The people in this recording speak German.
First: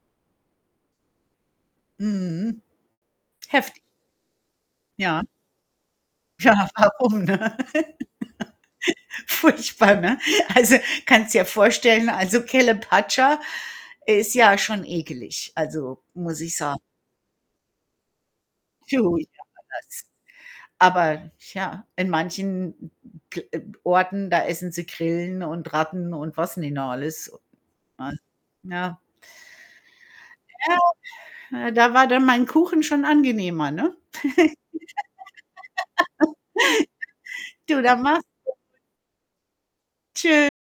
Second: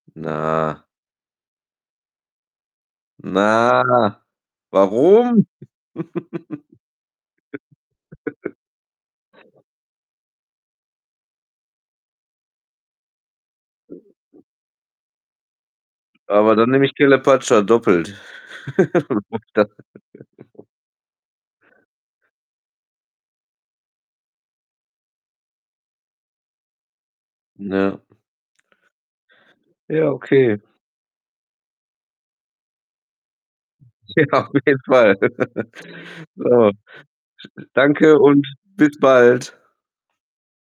Na. Mhm, heftig. Na, Ja. warum? Ja, warum, ne? Furchtbar, ne? Also, kannst dir vorstellen, also Calapacha ist [unintelligible] ja schon ekelig, also, muss Aber ich dann sagen. nehme ich Calapacha doppelt. [unintelligible] nennt [unintelligible] man das. Aber tja, in manchen n n ke äh, Orten, da essen sie Grillen und Ratten und was nicht noch alles. Ja. [unintelligible] Ja. Ja, okay. [unintelligible] Na da war dann mein Kuchen schon angenehmer, ne? Ja, auf jeden Fall. So s Du, dann danke mach's und gut. bis bald. Tschü